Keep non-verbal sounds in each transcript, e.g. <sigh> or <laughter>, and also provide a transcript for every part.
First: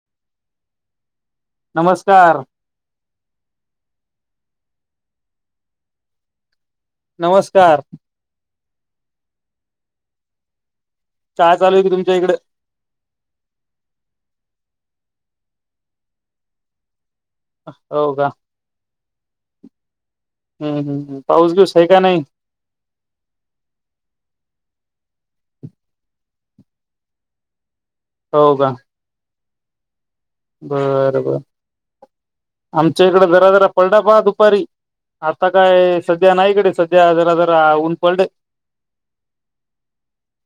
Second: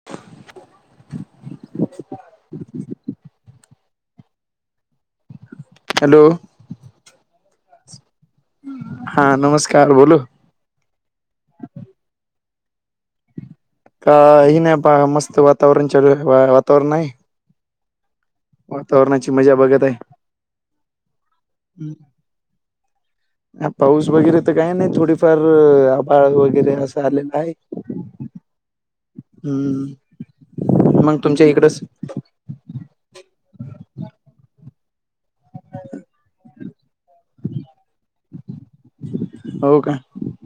<inaudible> नमस्कार. हॅलो. नमस्कार. हा नमस्कार बोलू. काय चालूय तुमच्या इकड? काही नाही पा. मस्त वातावरण चालूये. बाहेर वातावरण आहे. हो का? वातावरणाची मजा बघत आहे. हम्म हम्म हम्म, पाऊस बिऊस आहे का नाही? ह पाऊस वगैरे तर काही नाही. थोडीफार आभाळ वगैरे असा आलेला आहे. हो का? हम्म मग बर, बर! तुमच्या इकडच आमच्या इकड जरा, जरा पलढापा दुपारी. आता काय सध्या नाई इकडे सध्या जरा जरा ऊन पडले. हो का?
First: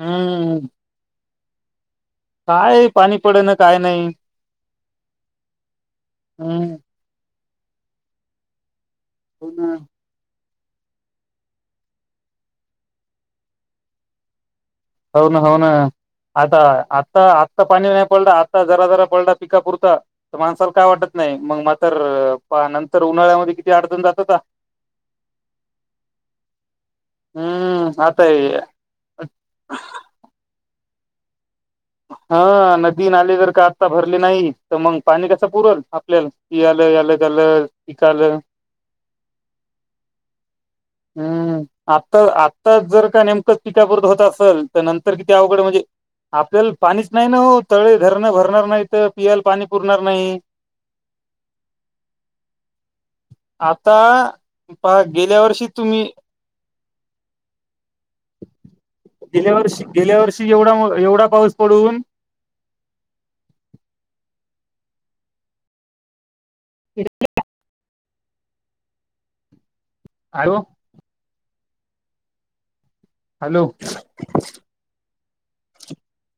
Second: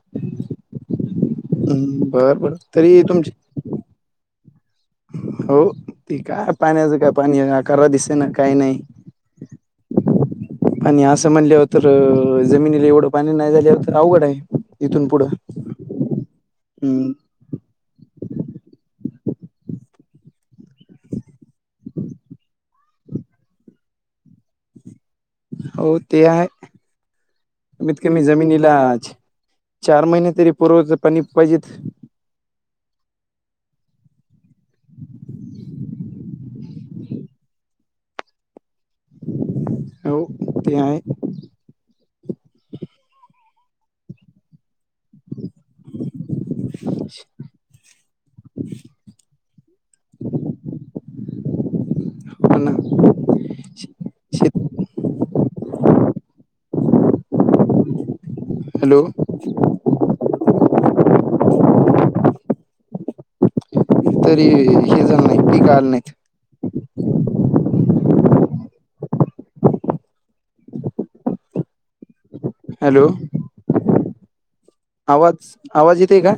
हम्म. हम् बर बर काय तरी पाणी तुमची? पडे ना काय नाही. हो, ते काय? हम्म पाण्याचं काय पाणी येईना करा दिसे ना काही नाही. हो ना? आणि असं म्हणल्याव तर, जमिनीला एवढं पाणी नाही झाल्याव अवघड आहे. इथून पुढं हो ना, हो ना आता हम्म आता आ ता पाणी नाही पडल आत्ता जरा जरा पडल पिकापुरत तर माणसाला काय वाटत नाही मग मातर पा नंतर उन्हाळ्यामध्ये किती अडचण जात का? हो ते आहे कमीत हम्म कमी आता हे जमिनीलाज? चार महिने तरी पुरवल पाणी पाहिजेत? हा नदी नाले जर का आता भरले नाही? तर मग पाणी कस पुरल आपल्याला? याल याल झालं पिक आलं. यो ते आहे. हम्म आता आत्ता जर का नेमकंच पिका पुरतं होत असेल तर नंतर किती अवघड म्हणजे? आपल्याला पाणीच नाही ना हो? तळे, धरणं भरणार नाही तर पियायला पाणी पुरणार नाही. हो ना? आता प गेल्या वर्षी तुम्ही? हॅलो! गेल्या वर्षी गेल्या वर्षी एवढा एवढा पाऊस पडून? तरी हे झालं नाही पीक आलं नाहीत. <unintelligible> आयो. हॅलो! हॅलो! आवाज, आवाज येते का?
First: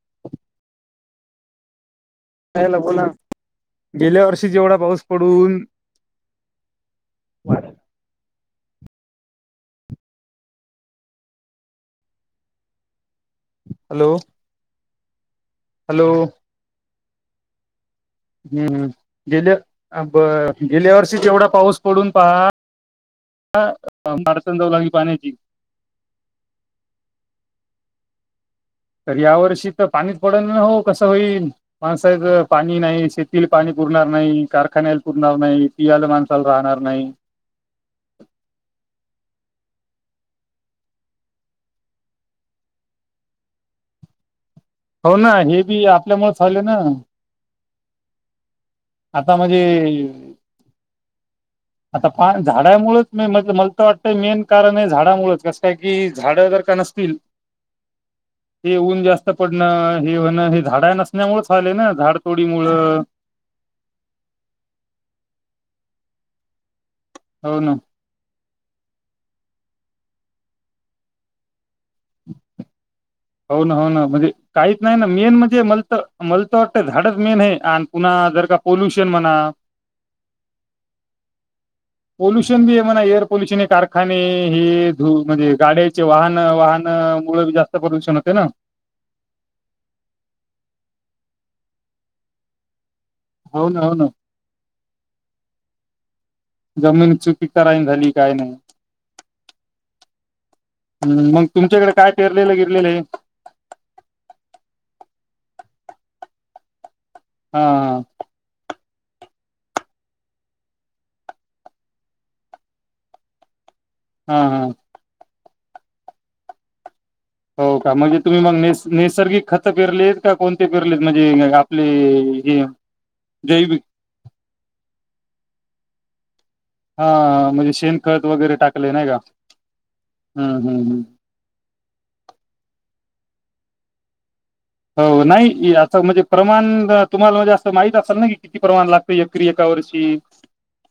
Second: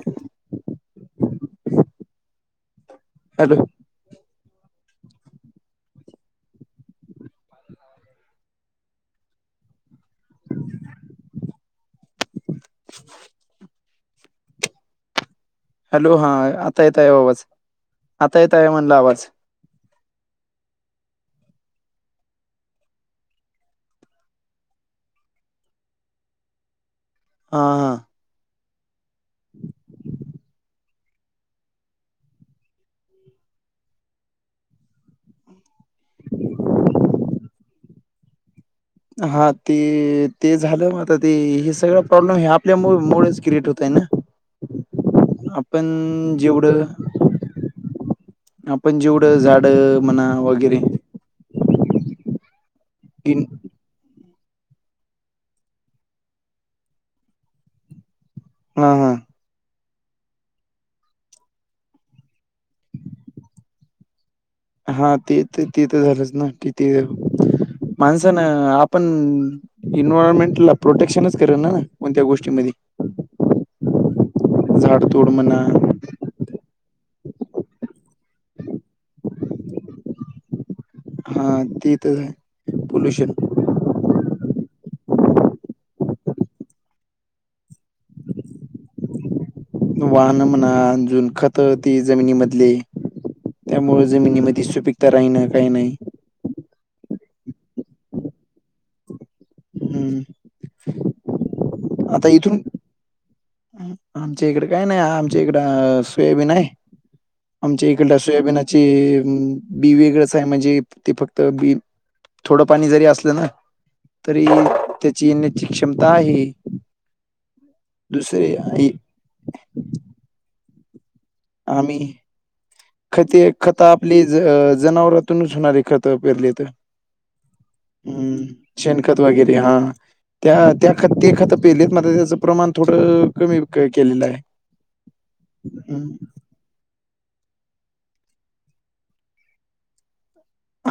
काय नको ना? हॅलो! गेल्या वर्षी जेवढा पाऊस पडून? <inaudible> हॅलो! हॅलो हा आता येत आहे आवाज आता येत आहे हम्म म्हणला आवाज गेल्या ब गेल्या वर्षी जेवढा पाऊस पडून पहा. ह मार्सन जाऊ लागली पाण्याची. हां -हां. तर या वर्षी तर पाणीच पडल ना हो, कसं होईल? माणसाच पाणी नाही, शेतीला पाणी पुरणार नाही, कारखान्याला पुरणार नाही. पियाला माणसाला राहणार नाही. हा ते, ते झालं मग ते हे सगळ प्रॉब्लेम हे आपल्या मुळ मुळेच क्रिएट होत. हो ना त्यांना, हे बी आपण आपल्यामुळे झालं ना जेवढं? आपण आता जेवढं झाड म्हणा वगैरे? आंता कायं झाडांमुळेचं मी म्हटलं मं कसं वाटतंय मेन कारणं आहे झाडांमुळे चं कसं कायं की झाडं जरं कां नसतील. हे हा ऊंन हा जास्तं पडणं हे होणं हे झाडां नसण्यांमूळं झाले नां झाडंतोडीमुळं हां ते तरं ती तरं झालंच नां किती वेळ हो नां माणसानं आपणं एन्वयरमेंटला प्रोटेक्शनच करे नां नं कोणत्यां गोष्टींमध्यें हो नां हो नां म्हणजे कांहींचं नाहीं नां मेनं म्हणा म्हणजे मले तरं मलां तरं वाटतं झाडं चं मेन आहे आणि पुंन्हा जरं कां पोल्युशन म्हणां हा ते तर पोल्युशन हे मनां एअर पोल्युशन पल्युशन हे कारं आणि हे धूंळ म्हणजे गाड्यांचे वाहनं वाहनं मूळे जास्तं प्रद्यूषण होते नां. वाहनं म्हणां अजूंन खंत ती जमिनी मधली हो ना हो ना त्यांमुळे जमिनी मध्ये सुपिकतां राहिणं कांहीं नाहीं जमीन चुकी करांईम झालीं कायं नाहीं हम्म हम्मं मंग तुमच्यांकडे कायं आता पेरलेलं इथून गिरलेलं आहे आमच्या इकडे कांहीं नाहीं आमच्या इकडं सोयबी आहे हा आमच्या इकडे डस्याबिनांची बी वेगळंच आहे म्हणजे ते फक्तं बी थोडं पाणी जरी असलं नां हा तरी हा त्यांची येण्यांची क्षमतां आहे. हो कां म्हणजे तुम्हीं दुसरे मंग आई नं नैसर्गिक खतं पेरलेत कां कोणते पेरलेत म्हणजे आपले आम्ही हे जैविक प्लीज जनावरांतूनचं होणारें खतं पेरली तरं हा म्हणजे शेणखत हम्मं वगैरे टाकले नाही का शेणखंत लां गेली हां हम्म त्यां हम्म त्यां हम्म खंत ते खतं पेलेत मं त्यांचं प्रमाणं थोडं कमी केलेलं आहे हो नाहीं आंता म्हणजे हम्म. प्रमाणं तुम्हांला म्हणजे असं माहित असांल नां की किती प्रमाणं लागतं एक एकां वर्षी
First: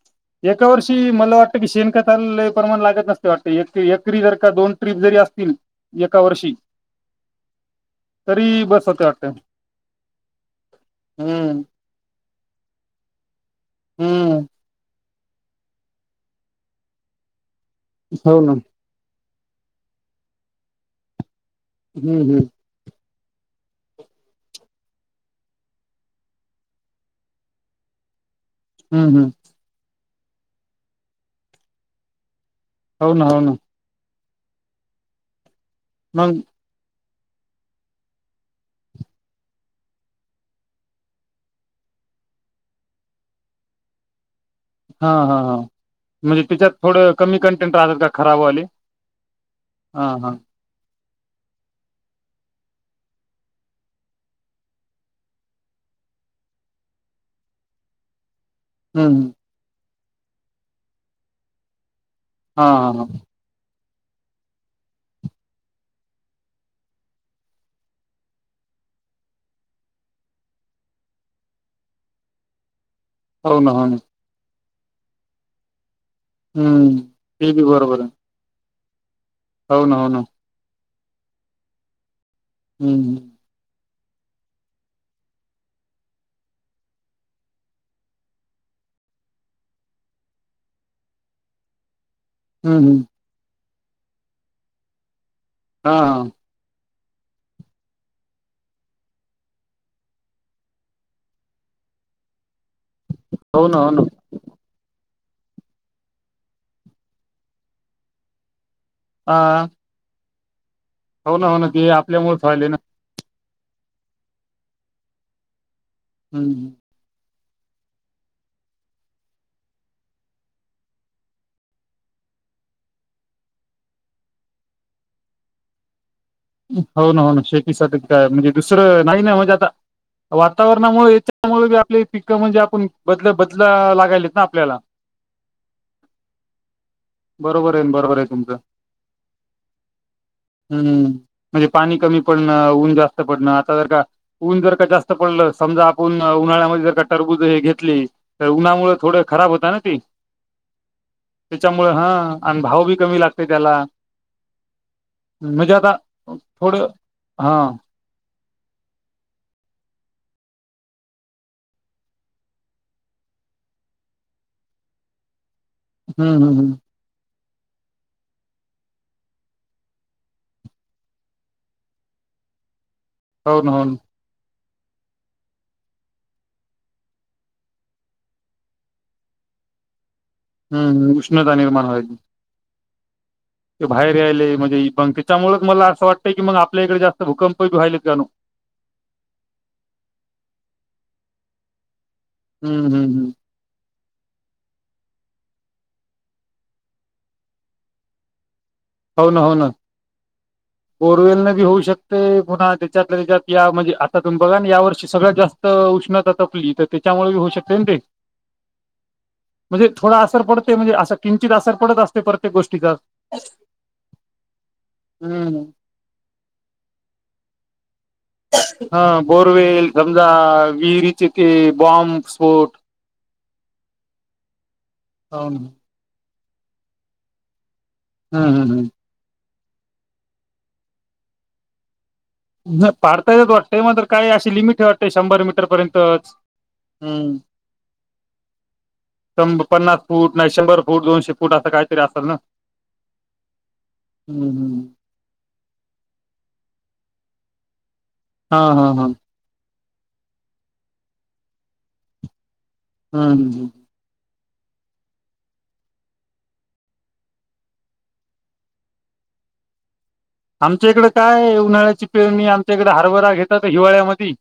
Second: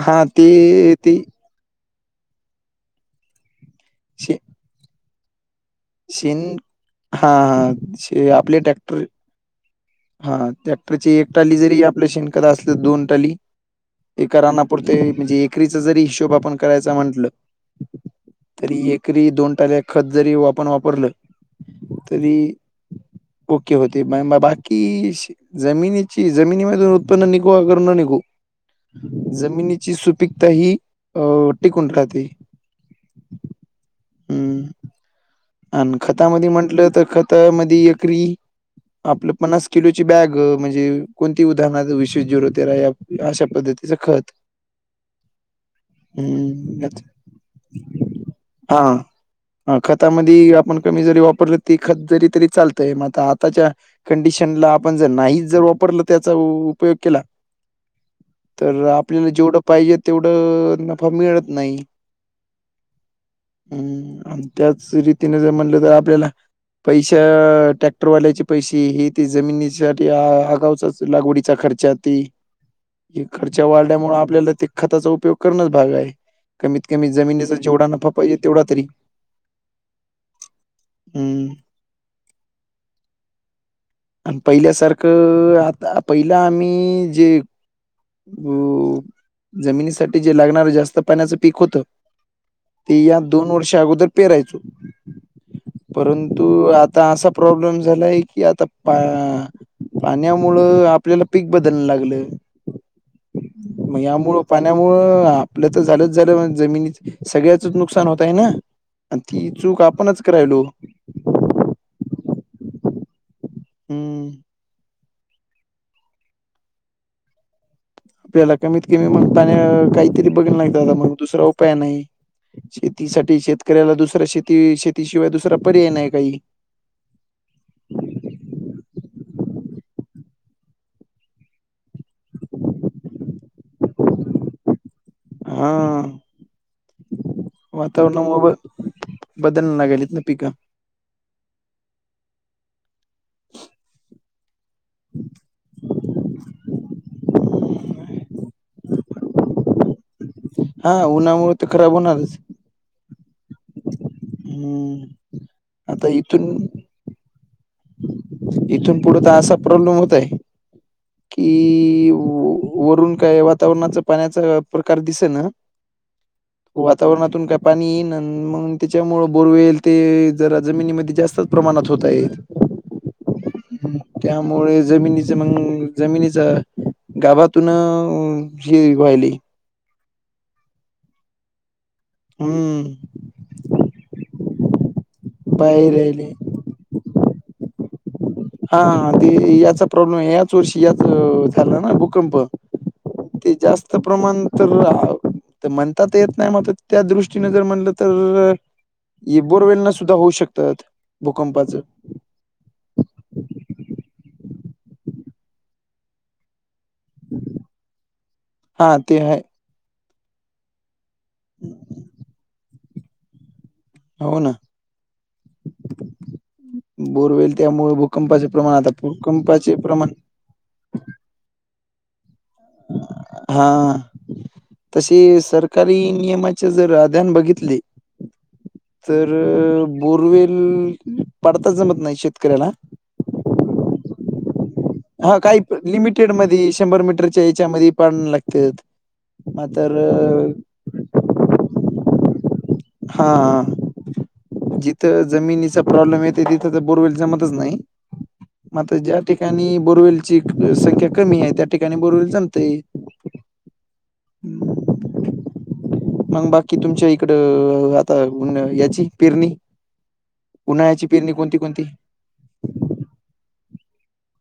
हा एकां ते वर्षी ते मलां वाटतं की शेणं खतांले लंय प्रमाणं लागतं नसते वाटतं एकरी जरं कां दोन ट्र्रीप जरी असतील एका शेणं खाचं तेही बसं होते वाटते हां टॅक्टरची एक टांली जरी आपल्या शिणंखतं असलं तरी दोन टांली हम्म एकांरांना पुुरते म्हणजे एकरीचा जरी हिशोब आपणं करांयचा म्हटलं हो नां एकरी दोन टांले खंत जरी आपणं वापरलं हम्म तरी हम्म ओके होते बायं माय बांय कि जमिनीची जमिनीमधूंन उत्पन्न निघूं अगरं नं निघो हम्म हम्म जमिनीची सुपीकतां ही टिकूंन राहते होनां हो नां हम्मं आणि मग खतांमध्यें म्हंटलं तरं खतांमध्यें वीकरी आपलं पन्नास किलोची बॅग म्हणजे कोणती उदाहरणांर विशेष जरोतेरा यां अश्या पद्धतीचं खंत हां हां हां म्हणजे त्यांच्यात हम्म याच- थोडं कमी कंटेंट राहतांत कां खरांबवालीत हां खतांमध्यें आपणं कमी जरी वापरलं ती खंत जरी तरी चालतंय मंग आंता आताच्यां कंडिशन लां आपणं जरं नाहीं जरं वापरलं त्यांचा उपयोग केलां तरं आपल्यांला हम्म जेवढं पाहिजे तेवढं नफां मिळतं नाहीं हां हां हां हम्म आणि त्याच रीतीने जर म्हणलं तर आपल्याला पैशा ट्रॅक्टरवाल्याचे पैसे, ही ते जमिनीसाठी अगावचाच लागवडीचा खर्चात ते, हे हो खर्च्या ना हो ना वाढल्यामुळे आपल्याला ते खताचा उपयोग करणच भाग हाय. कमीत हम्म कमी ते जमिनीचा बी जेवढा नफा पाहिजे तेवढा तरी हाव ना हो ना. हम्म. हम्म हम्म. आणि पहिल्यासारखं आता पहिला आम्ही जे वो जमिनीसाठी जे लागणार जास्त पाण्याचं पीक होतं हम्म ते हम्म या दोन वर्षा अगोदर पेरायचो, हा हा परंत तू आता असा प्रॉब्लेम झालाय की आता पा पाण्यामुळ आपल्याला पीक बदलण लागलं, हो ना हो ना मग यामुळ पाण्यामुळ आपलं तर झालंच झालं जमिनी सगळ्याचच नुकसान होत आहे ना? आणि ती चूक आपणच करायलो. हाव ना हो ना ते आपल्यामुळेच व्हायले ना. हम्म. हम् हम. पेला कमीत कमी मग पाणी काहीतरी बघल नाही ते दादा मग दुसरा उपाय नाही शेतीसाठी शेतकऱ्याला दुसरा शेती शेतीशिवाय दुसरा पर्याय नाही काही. हो ना हो ना शेतीसाठी काय म्हणजे दुसरं नाही ना म्हणजे आता वातावरणामुळे याच्यामुळे आपले पिकं म्हणजे आपण बदल बदला लागलेत ना आपल्याला? <inaudible> हा. बरोबर आहे ना बरोबर आहे वातावरणामुळ तुमचं बदल ना गेलीत ना पिकं. हम्म म्हणजे पाणी कमी पडणं, ऊन जास्त पडणं, आता जर का ऊन जर का जास्त पडलं समजा, आपून उन्हाळ्यामध्ये जर का टरबूज हे घेतली तर उन्हामुळ थोड खराब होत ना ती हा उन्हामुळे तर त्याच्यामुळे खराब होणारच. हा भाव बी कमी लागते त्याला हम्म, आता इथून हां. इथून पुढं तर असा प्रॉब्लेम होतय कि वरून काय वातावरणाच पाण्याचा प्रकार दिसना हम् हम् हम. वातावरणातून काय पाणी येईन, मग त्याच्यामुळ बोरवेलं ते जरा जमिनीमध्ये जास्त प्रमाणात होत आहेत. हो ना हो ना. त्यामुळे जमिनीचे मंग जमिनीचा गावातून ही व्हायली हम्! हम उष्णता निर्माण व्हायली. हम्म. ते बाहेर यायले म्हणजे मग त्याच्यामुळच मला बाहेर असं वाटतं राहिले की मग आपल्या इकडे जास्त भूकंप बी व्हालेत जणू हा ते याचा प्रॉब्लेम याच वर्षी याच झाला ना भूकंप? हम्म हम् हम्म. ते जास्त प्रमाण तर आ तर म्हणतात येत नाही मग त्या दृष्टीने जर म्हणलं तर हो ई, ना हो बोर ना वेलना सुद्धा होऊ शकतात, भूकंपाचं. ते पुन्हा त्याच्यातल्या त्याच्यात या, म्हणजे आता तुमही बघा या वर्षी सगळ्यात जास्त उष्णता तपली, त तीच्यामुळे होऊ शकते न ते, हा ते आहे म्हणजे थोडा असर पडते, म्हणजे असं. किंचित असर पडत असते, प्रत्येक गोष्टीचा. हो ना. हम्म. बोरवेल, त्यामुळे भूकंपाचे प्रमाण, आता भूकंपाचे प्रमाण. वीहरीचे ते, बॉम्ब स्फोट. हां, तशी हो ना. सरकार नियमाच्या जर अध्यान बघितले हम् हम् हम. तर बोरवेल, पाडताच जमत नाही, शक्य ज पडता येत वाटते, पण काय अशी लिमिट आहे वाटते हा, शंभर काही लिमिटेड मीटरपर्यंतच. मदि, शंभर हम्म. मीटरच्या याच्यामध्ये पडायला लागत्यात. पन्नास फूट, नाही शंभर फूट, दोनशे फूट, असं काहीतरी असल ना? हां हां, हम्म हम्म. जी थ जमिनीचा प्रॉब्लेम येत, तिथं तर बोरवेल जमतच नाही, हा मग हा आता हा ज्या ठिकाणी बोरवेलची संख्या कमी आहे, त्या ठिकाणी बोरवेल जमतय. हम् हम हम. मंग बाकी तुमच्या इकडं, आता याची पेरणी आमच्या इकड उन्हाळ्याची पेरणी काय कोणती कोणती? उन्हाळ्याची पेरणी, आमच्या इकडे हरबरा घेतात, हिवाळ्यामदि.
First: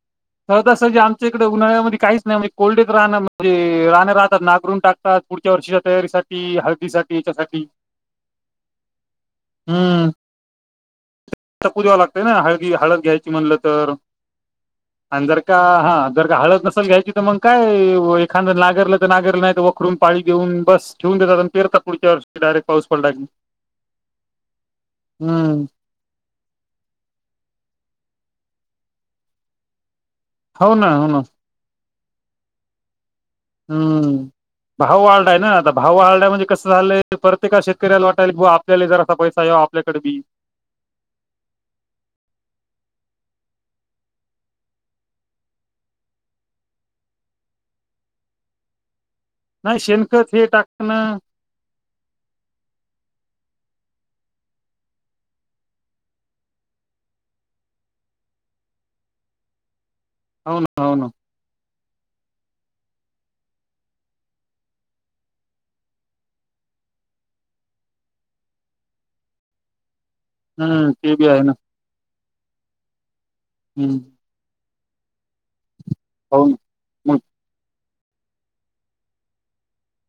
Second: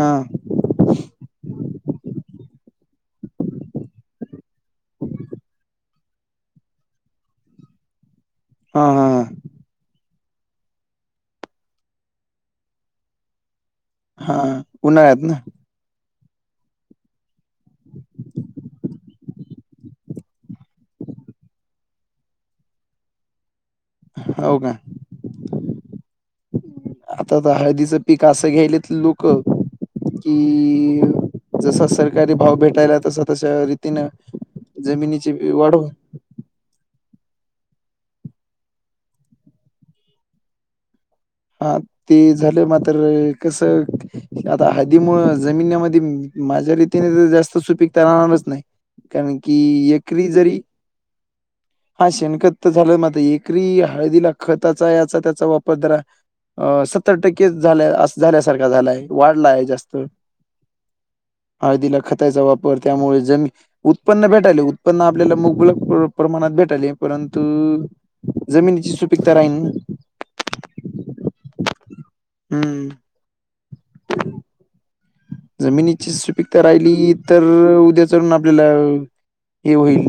हा सहजा सहजी, आमच्या इकड उन्हाळ्यामध्ये काहीच नाही, म्हणजे कोंडीत राहणं, म्हणजे राहणं राहतात, नागरून टाकतात, पुढच्या वर्षीच्या तयारीसाठी, हळदी साठी, याच्यासाठी. हा हा. हम्म. तपू द्यावं लागत ना, हळदी-हळद घ्यायची म्हणलं तर, हा उन्हाळ्यात आणि ना जर का, हां जर का हळद नसल घ्यायची त, मंग काय एखादं नागरलं तर नागरलं, नाही तर वखरून पाळी घेऊन, बस ठेवून देतात. पेरतात पुढच्या वर्षी डायरेक्ट, पाऊस पाडला की? हो का? हम्म. आता तर हळदीचं पीक, असं घ्यायलेत लोकं हो ना कि हो ना जसा सरकारी भाव भेटायला तस हम्म, भाऊवाल्डा य ना, आता वाढवून भाऊवाल्डा म्हणजे कसं झालंय, प्रत्येका शेतकऱ्याला वाटायल ब आपल्याला जरा पैसा यावा, आपल्याकड बी. हा, ती झालं मात्र, कसं आता हळदीमूळ, जमिनमध्ये माझ्या रीतीने जास्त सुपिकता राहणारच नाही. कारण की, नाही एकरी शेणखत हे जरी टाकणं हा शेणखत झालं, म आता एकरी हळदीला खताचा, याचा त्याचा वापर जरा अं, सत्तर टक्के झाल्या स झाल्यासारखा झालाय, वाढलाय जास्त. होना होना. हळदीला खताचा वापर, त्यामुळे जमी उत्पन्न भेटायले, उत्पन्न आपल्याला मुबलक प्र-प्रमाणात भेटायले परंतु जमिनीची सुपीकता, राहीन हम्म, ते बी हाय ना. हम्म. हम्म. जमिनीची हो ना. सुपीकता राहिली मग तर उद्या चालुन आपल्याला हे होईल.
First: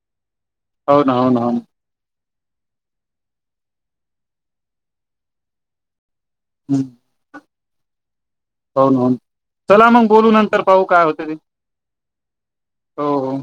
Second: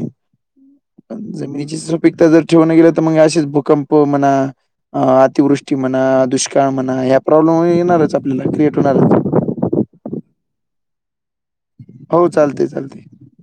हो ना हो ना हो ना जमिनीची सुपिकता जर ठेवण गेलं तर मग असेच भूकंप म्हणा, अतिवृष्टी म्हणा, दुष्काळ हम्म म्हणा या. प्रॉब्लेम येणारच आपल्याला क्रिएट हो ना हो ना होणारच चला मग बोलू नंतर पाहू काय होते ते. हो चालते चालते हो हो.